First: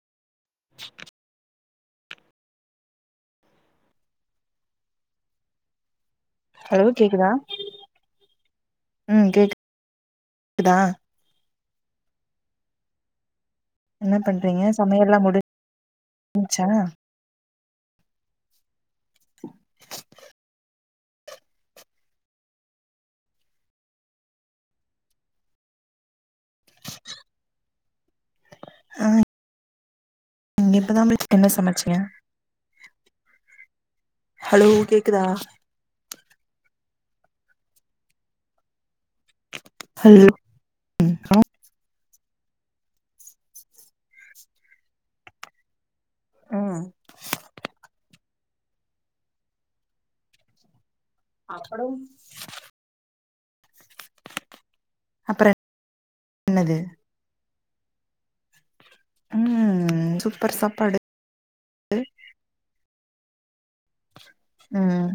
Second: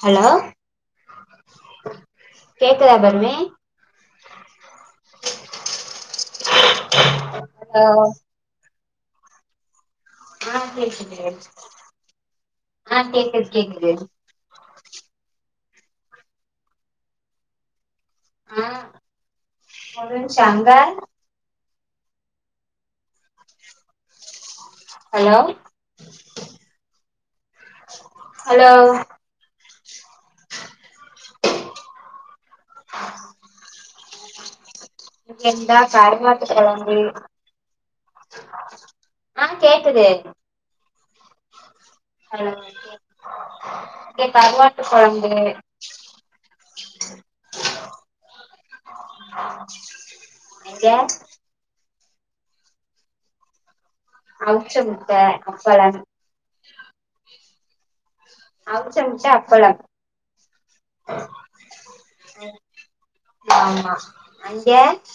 hello கேக்குதா பர்ணி [inaudible] hello கேக்குதா hello ம் கேக்கு ஆ கேக்குது ஒச் ஆ கேக்குது‌ கேக்குது ன்ன பண்றீங்க சமையல்லா முடி ஞ்ச்சா ஆ முடிஞ்சங்க ஹலோ ஹலோ நீ இப்பதா என்ன சமைச்சிங்க ஹலோ கேக்குதா இல்ல இந்த கருவாட் டு கொழம்பு ஆ கேக்குது ம் கனா ஹலோ கேக் இங்க கருவாட்டு கொழம்பு [inaudible] ம் கேஸ் அப்படம் அவுச்ச முட்ட அப்பளம் இன்னது அவுச்ச முட்ட அப்பளம் ம் சூப்பர் சாப்பாடு ஆமா அங்க ம்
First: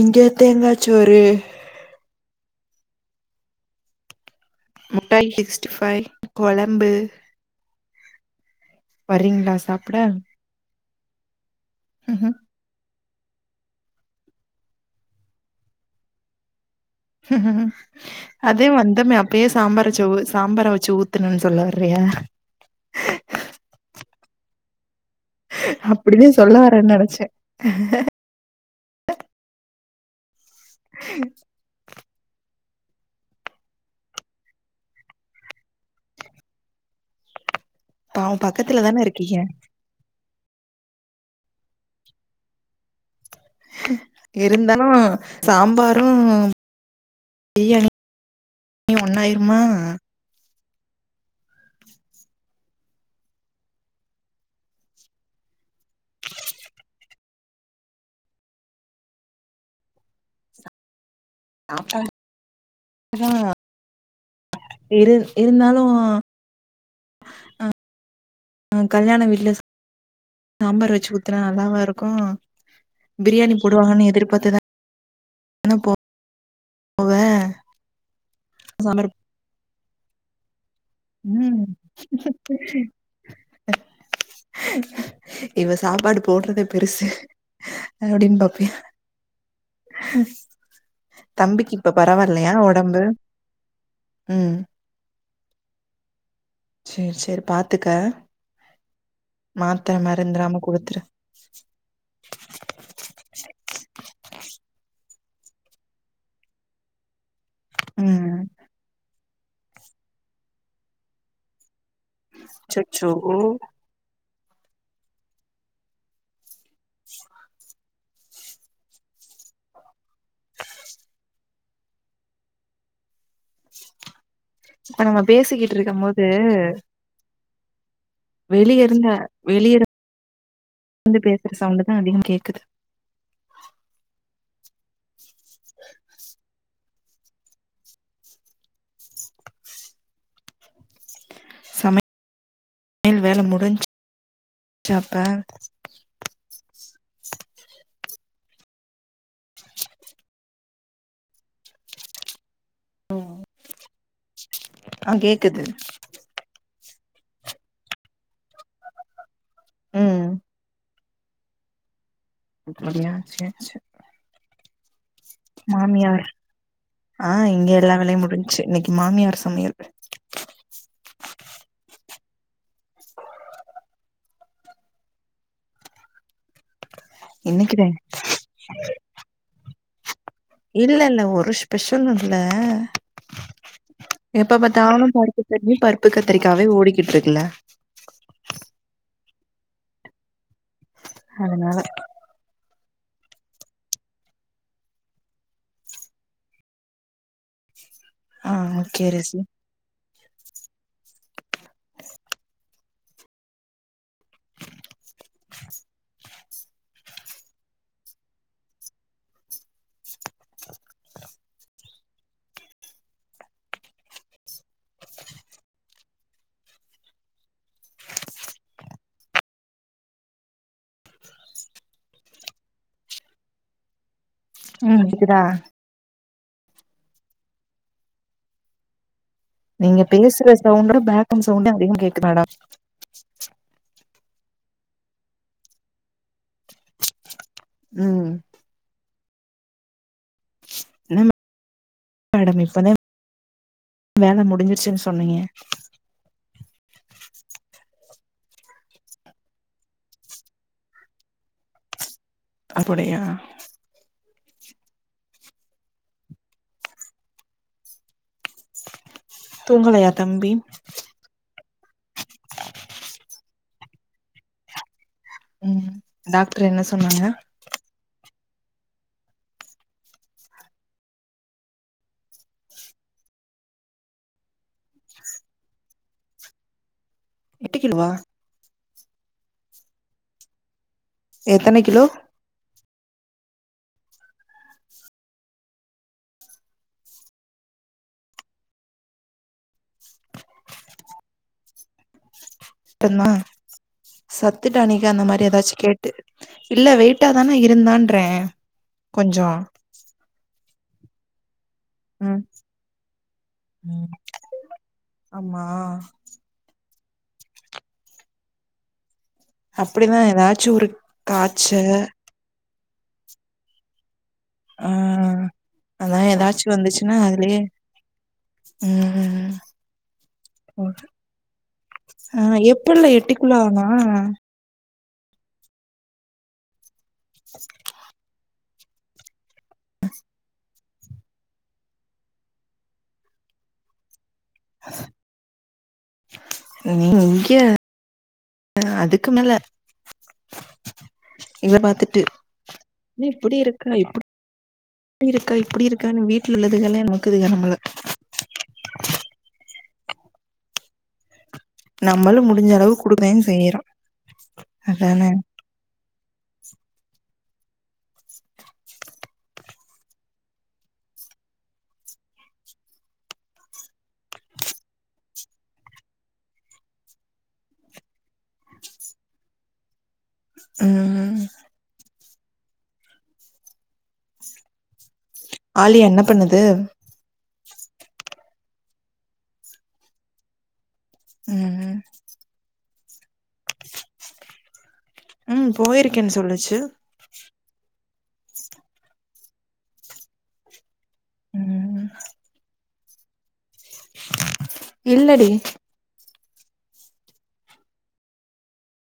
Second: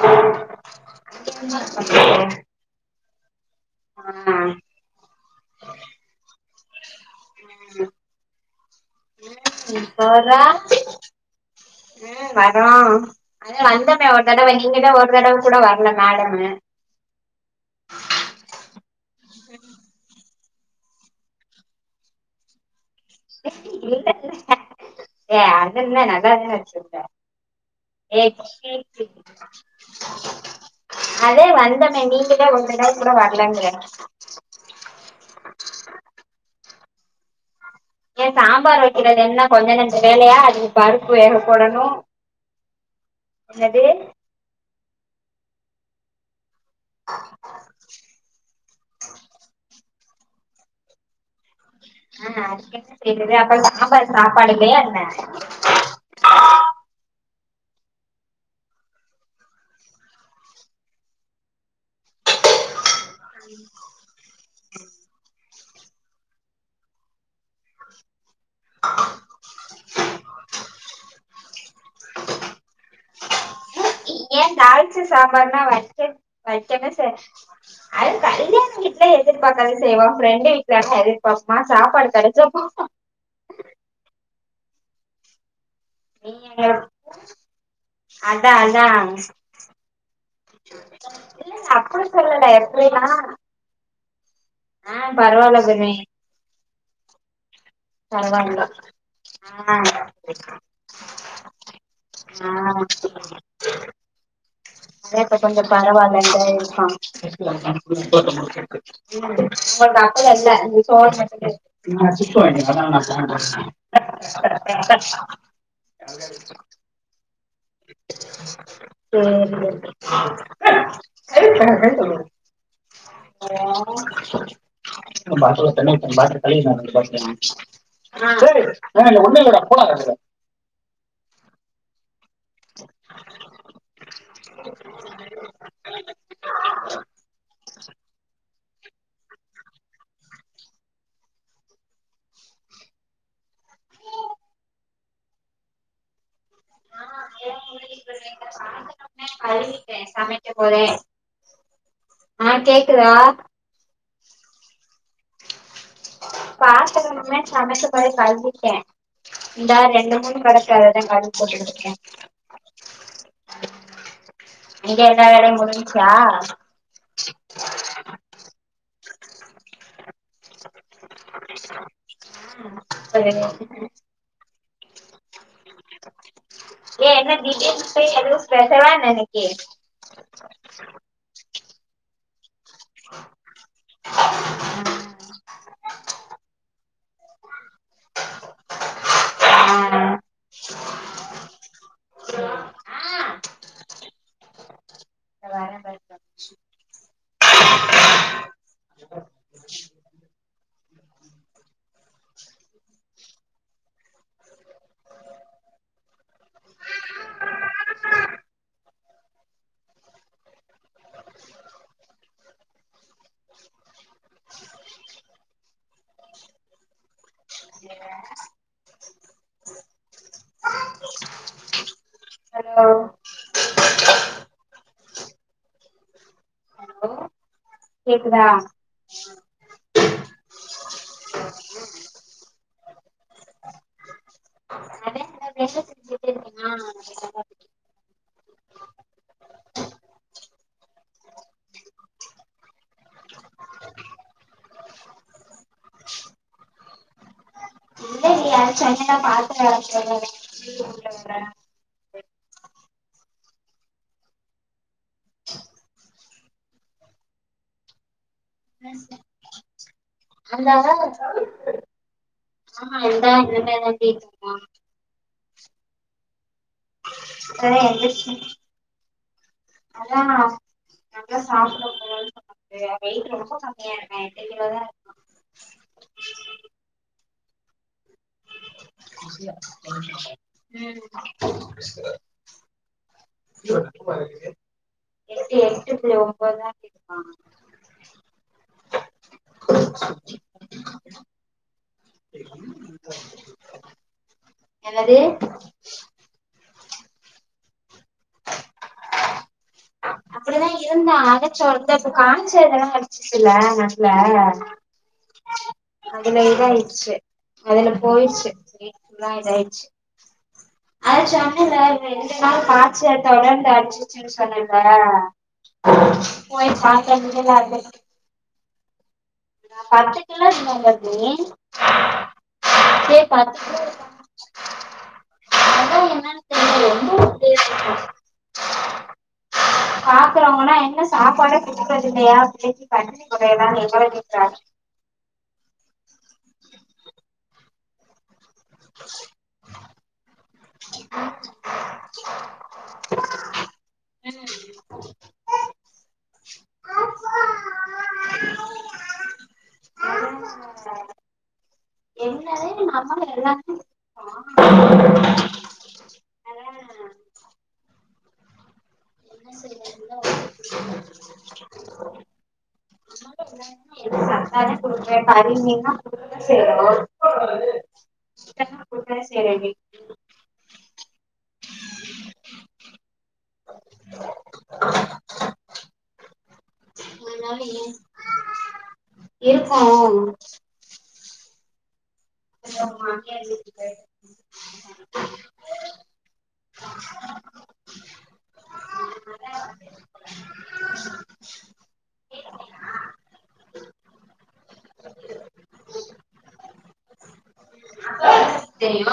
இங்க தேங்கா சோறு ஒ ம் முட்டை சிக்ஸ்டி ஃபைவ் கொழம்பு வர்றீங்களா சாப்ட பார்றா ம் [unintelligible] அப்புறம் அது வந்தமே ஒரு தடவ நீங்கதா ஒரு தடவ கூட வரல மேடமு ம் அதே வந்தமே அப்பயே சாம்பாரச்ச சாம்பார வச்சு ஊத்துணு சொல்ல வறியா இ [unintelligible] ஏ அது என்ன நல்ல அப்டின்னு தானோ சொல்ல வரேன்னு வச்சிருந்த நெனச்சே ஏய் பஸ்ட் அத வந்தமே நீங்க தா ஒருதடவ கூட வரலங்கிற ஏ பாவோ சாம்பார் பக்கத்துல தான வைக்கிறது இருக்கீங்க என்ன கொஞ்ச நெஞ்ச வேலயா அதுக்கு பருப்பு வேகப்போடணு என்னது இருந்தாலும் சாம்பாரும் பிரியாணி ஒண்ணாயிரமா ஆ அதுக்கென்ன செய்யறது அப்பற சாம்பார் சாப்பாடு இல்லையா என்ன சாப்பாட் இரு இருந்தாலு அ கல்யாண வீட்ல சாம்பார் வெச்சி ஊத்துனா நல்லாவா இருக்கு பிரியாணி போடுவாங்கன்னு எதிர்பார்த்துதா சாப்பான வந்து பட்டுனு போவ செஞ் அது [unintelligible] கல்யாண வீட்ல சாம்பார் எதிர்பாக்காத செய்வோ ஃப்ரெண்ட ம் [unintelligible] சாப்பாடு கெடச்சொ இவ சாப்பாடு நீ போட்றதே எங்கள பெருசு அப்டின் அதா பாப்பியா அதா இல்ல தம்பிக்கு இப்ப அப்டி சொல்லல பரவால்லையா ஒடம்பு எப்டின்னா ம் ஆ பரவாயில்ல பமி செரி செரி பாத்துக்க பரவால்ல ஆ ஆ மாத்தர மறந்தராம குடுத்துரு ஆ சேட்ட கொஞ்சொ பரவாயில்ல தா இருப்பா ம் [unintelligible] எங்க அப்பா எல்ல நீ போன் பண்ணி கேட்டுக் [unintelligible] அச்சச்சோ [unintelligible] செரி இப்ப நம்ம [unintelligible] பாட்டல்ல பேசிக்கிட்டு தண்ணி இருக்கும் போது இருக்கு பாட்டில் கழுவிக்கினு வரனோ [unintelligible] வெளியே இருந்த வெளியே வந்து பேசுற சவுண்ட தா அதிகம கேக்குது [inaudible] சம சமயல் வேல முடிஞ் அப்ப [unintelligible] கழுவிட்ட சமைக்கும் போதே ஆ கேக் இருக்கற அ கேக்குது பாத்தரமுமே சமைக்க போய் கழுவிட்டே இந்த ரெண்டு ம் மூணு கெடக்கு அ த கழுவி போட்டுகிட்டு இருக்கே அப்படியா செ செ அங்க எல்லா வேலையு முடுஞ்ச்சா மாமியார் ஆ இங்க எல்லா வேலையு முடிஞ்ச்சு இன்னிக்கி மாமியார் சமையல் ம் செரிங்க ஏ என்ன என்னைக்குதே திடிர்னுட்டு எதுவு ஸ்பெஷலா என்ன இன்னைக்கு இல்லல்ல ஒரு ஸ்பெஷலு இல்ல எப்ப பாத்தாலு பருப்பு சட்னி பருப்பு கத்திரிக்காவே ஓடிக்கிட்டுக்குல ஆ அதனால ஆ வர [unintelligible] ஆ ஓக்கே அரசி ஹலோ ம் க்குதா கேக்குதா நீங்க பேசுற சவுண்டு பேக் ரவுண் சவுண்டு அதிக கேக்கு மேடம் இப்ப என்ன செஞ்சிட்டே இருக்கீங்க [unintelligible] ம் என்ன மேடம் இப்ப தா வேல முடிஞ்சிருச்சுன் சொன்னீங்க [unintelligible] பாத்தர [unintelligible] வீடு கூட்ற வேல அப்படியா தூங்கலையா தம்பி வந்ததா [unintelligible] ம் டாக்ட்ரு என்ன சொன்னாங்க அ எது [unintelligible] கல்யாணோ இப்ப தா சாப்ட [unintelligible] இது வெயிட் ரொம்ப கம்மியா இருக்கா எட்டு கிலோ தா எட்டு கிலோவா எத்தன ம் கிலோ [unintelligible] எட்டு எட்டு புள்ளி ஒன்பதா [unintelligible] [unintelligible] ட்டுந்தா சத்து டானிக்கு அந்த என்னது மாரி ஏதாச்சு கேட்டு இல்ல வெயிட்டா தான இருந்தான்றே கொஞ்சோ அப்டிதா இருந்தா அத சொல்றதுக்கா ம் [unintelligible] ஆம்மா அதுல இதாயிடுச்சு அதுல போயிருச்சு வெயி ஃபுல்லா இதாயிச்சு அப்டிதா ஏதாச்சு ஒரு அதா காச்ச சொன்னேல்ல [unintelligible] [unintelligible] காச்சல் தொடர்ந்து அடிச்சிச்சுன் சொன்ன ஆ ல்ல அதா ஏதாச்சு போயி பாத்தம் [unintelligible] ம் ம் பத்து கிலோ இருந்தா ஆ [unintelligible] எப்பல்ல சேரி எட்டு பத்து கிலோ ஆனா இருக்கா அதா என்னன் தெரில எந்த [inaudible] பாக்குறவங்களா என்ன சாப்பாடே குடுக்குரது இல்லையா அப்பிடினு பண்ணி எல்லா எங்கள கேக்குராங்க நீ இங்க அதுக்கு மேல இத பாத்துட்டு இ இப்டி இருக்கா இப்படி இப்டி இருக்கா இப்டி இருக்கானு வீட்டுல உள்ளதுக்கல்லா நோக்குது க நம்மள ம் நம்மளு என்னதே முடிஞ்ச அளவு நம்மளு குடுக்கத்தா எல்லாமே செய்யிறோ அதானே என்ன செய்யணு [unintelligible] சத்தான குடுக்குர கரி மீன்லா குடுக்க தா செய்யினு சிக்கன்லா குடுக்குர [unintelligible] ம் ஆலியா என்ன பண்ணுது இருக்கு ஆ ஆ ம் ம் என் மாமியார் வீட்டுக்கு ம் போயிருக்கேன்னு சொல்லிச்சு ம் இல்லடி தெரியு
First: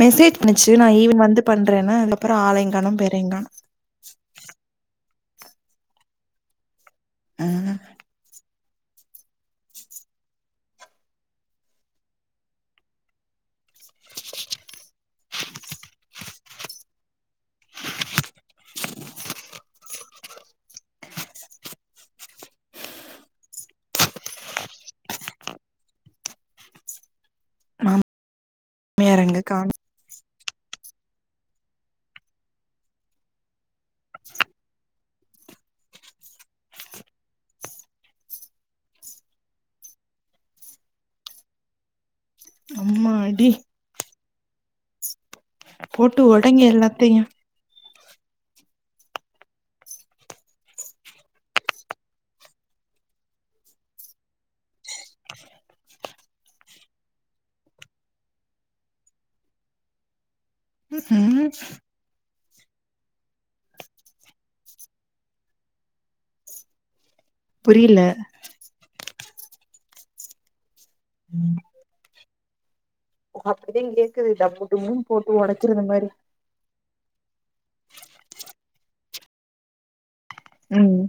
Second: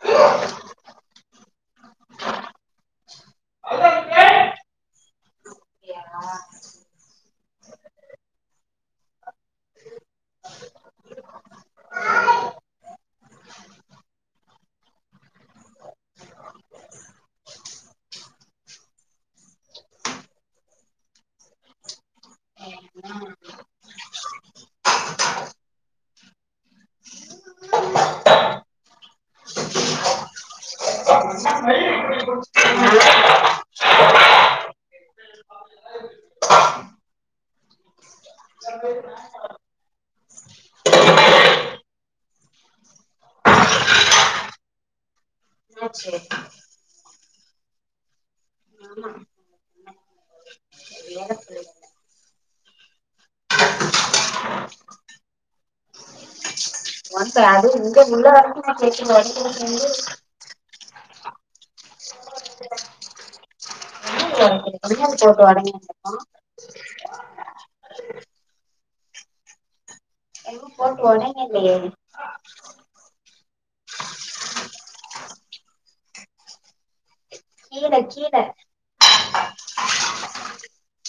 மெசேஜ் பண்ணிச்சு நா ஈவின் வந்து பண்றேனு அதுக்கப்புறோ ஆளைங்கானோ பெரையுங்கானோ கேக்குதா ம் [unintelligible] [inaudible] [inaudible] மாமியார் எங்க காண் [unintelligible] சண்டே மேச்சா ஆடி என்னாச்சு போட்டு ஓடைங்க எல்லாத்தையு ஆமா வேல புள்ளைகள்ல ஒ அது உங்க உள்ள வரைக்கு கேக்குது ஒடைக்கிற சவுண்டு ம் [unintelligible] போட்டு ஒடைக்கிர சத்தோ புரியல எதுவு போட்டு ஒடைக்கிலேயே அப்டினு கேக்குது டப்பு டும்மு போட்டு ஒடைக்கிற இந்த மாரி கீழ கீழ ம்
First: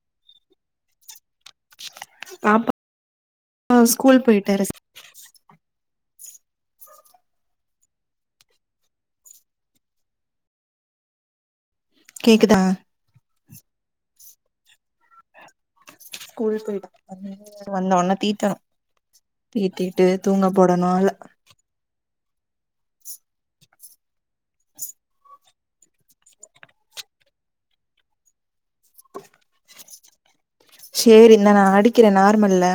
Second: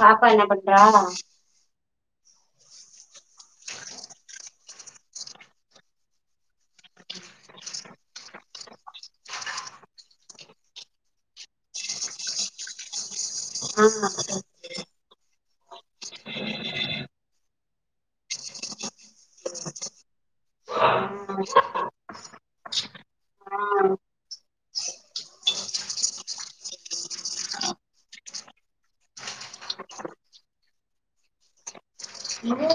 பாப்பா என்ன பண்றா பாப்பா ஸ்கூல் போயிட்டா [unintelligible] கேக்குதா ஆ கேக்குது ஸ்கூல் போய் வந்த உடனே தீட்டான் தீட்டிட்டு தூங்க போடணும் ஆள ஆ செர் செரி இந்த நா அடிக்கிற நார்மல்ல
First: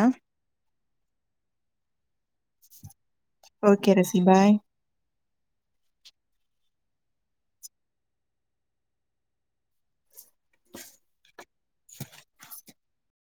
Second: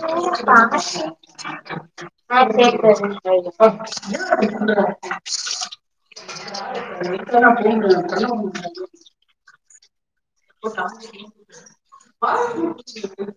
அ செரி செரி [inaudible] கூப்டாச்சி [inaudible]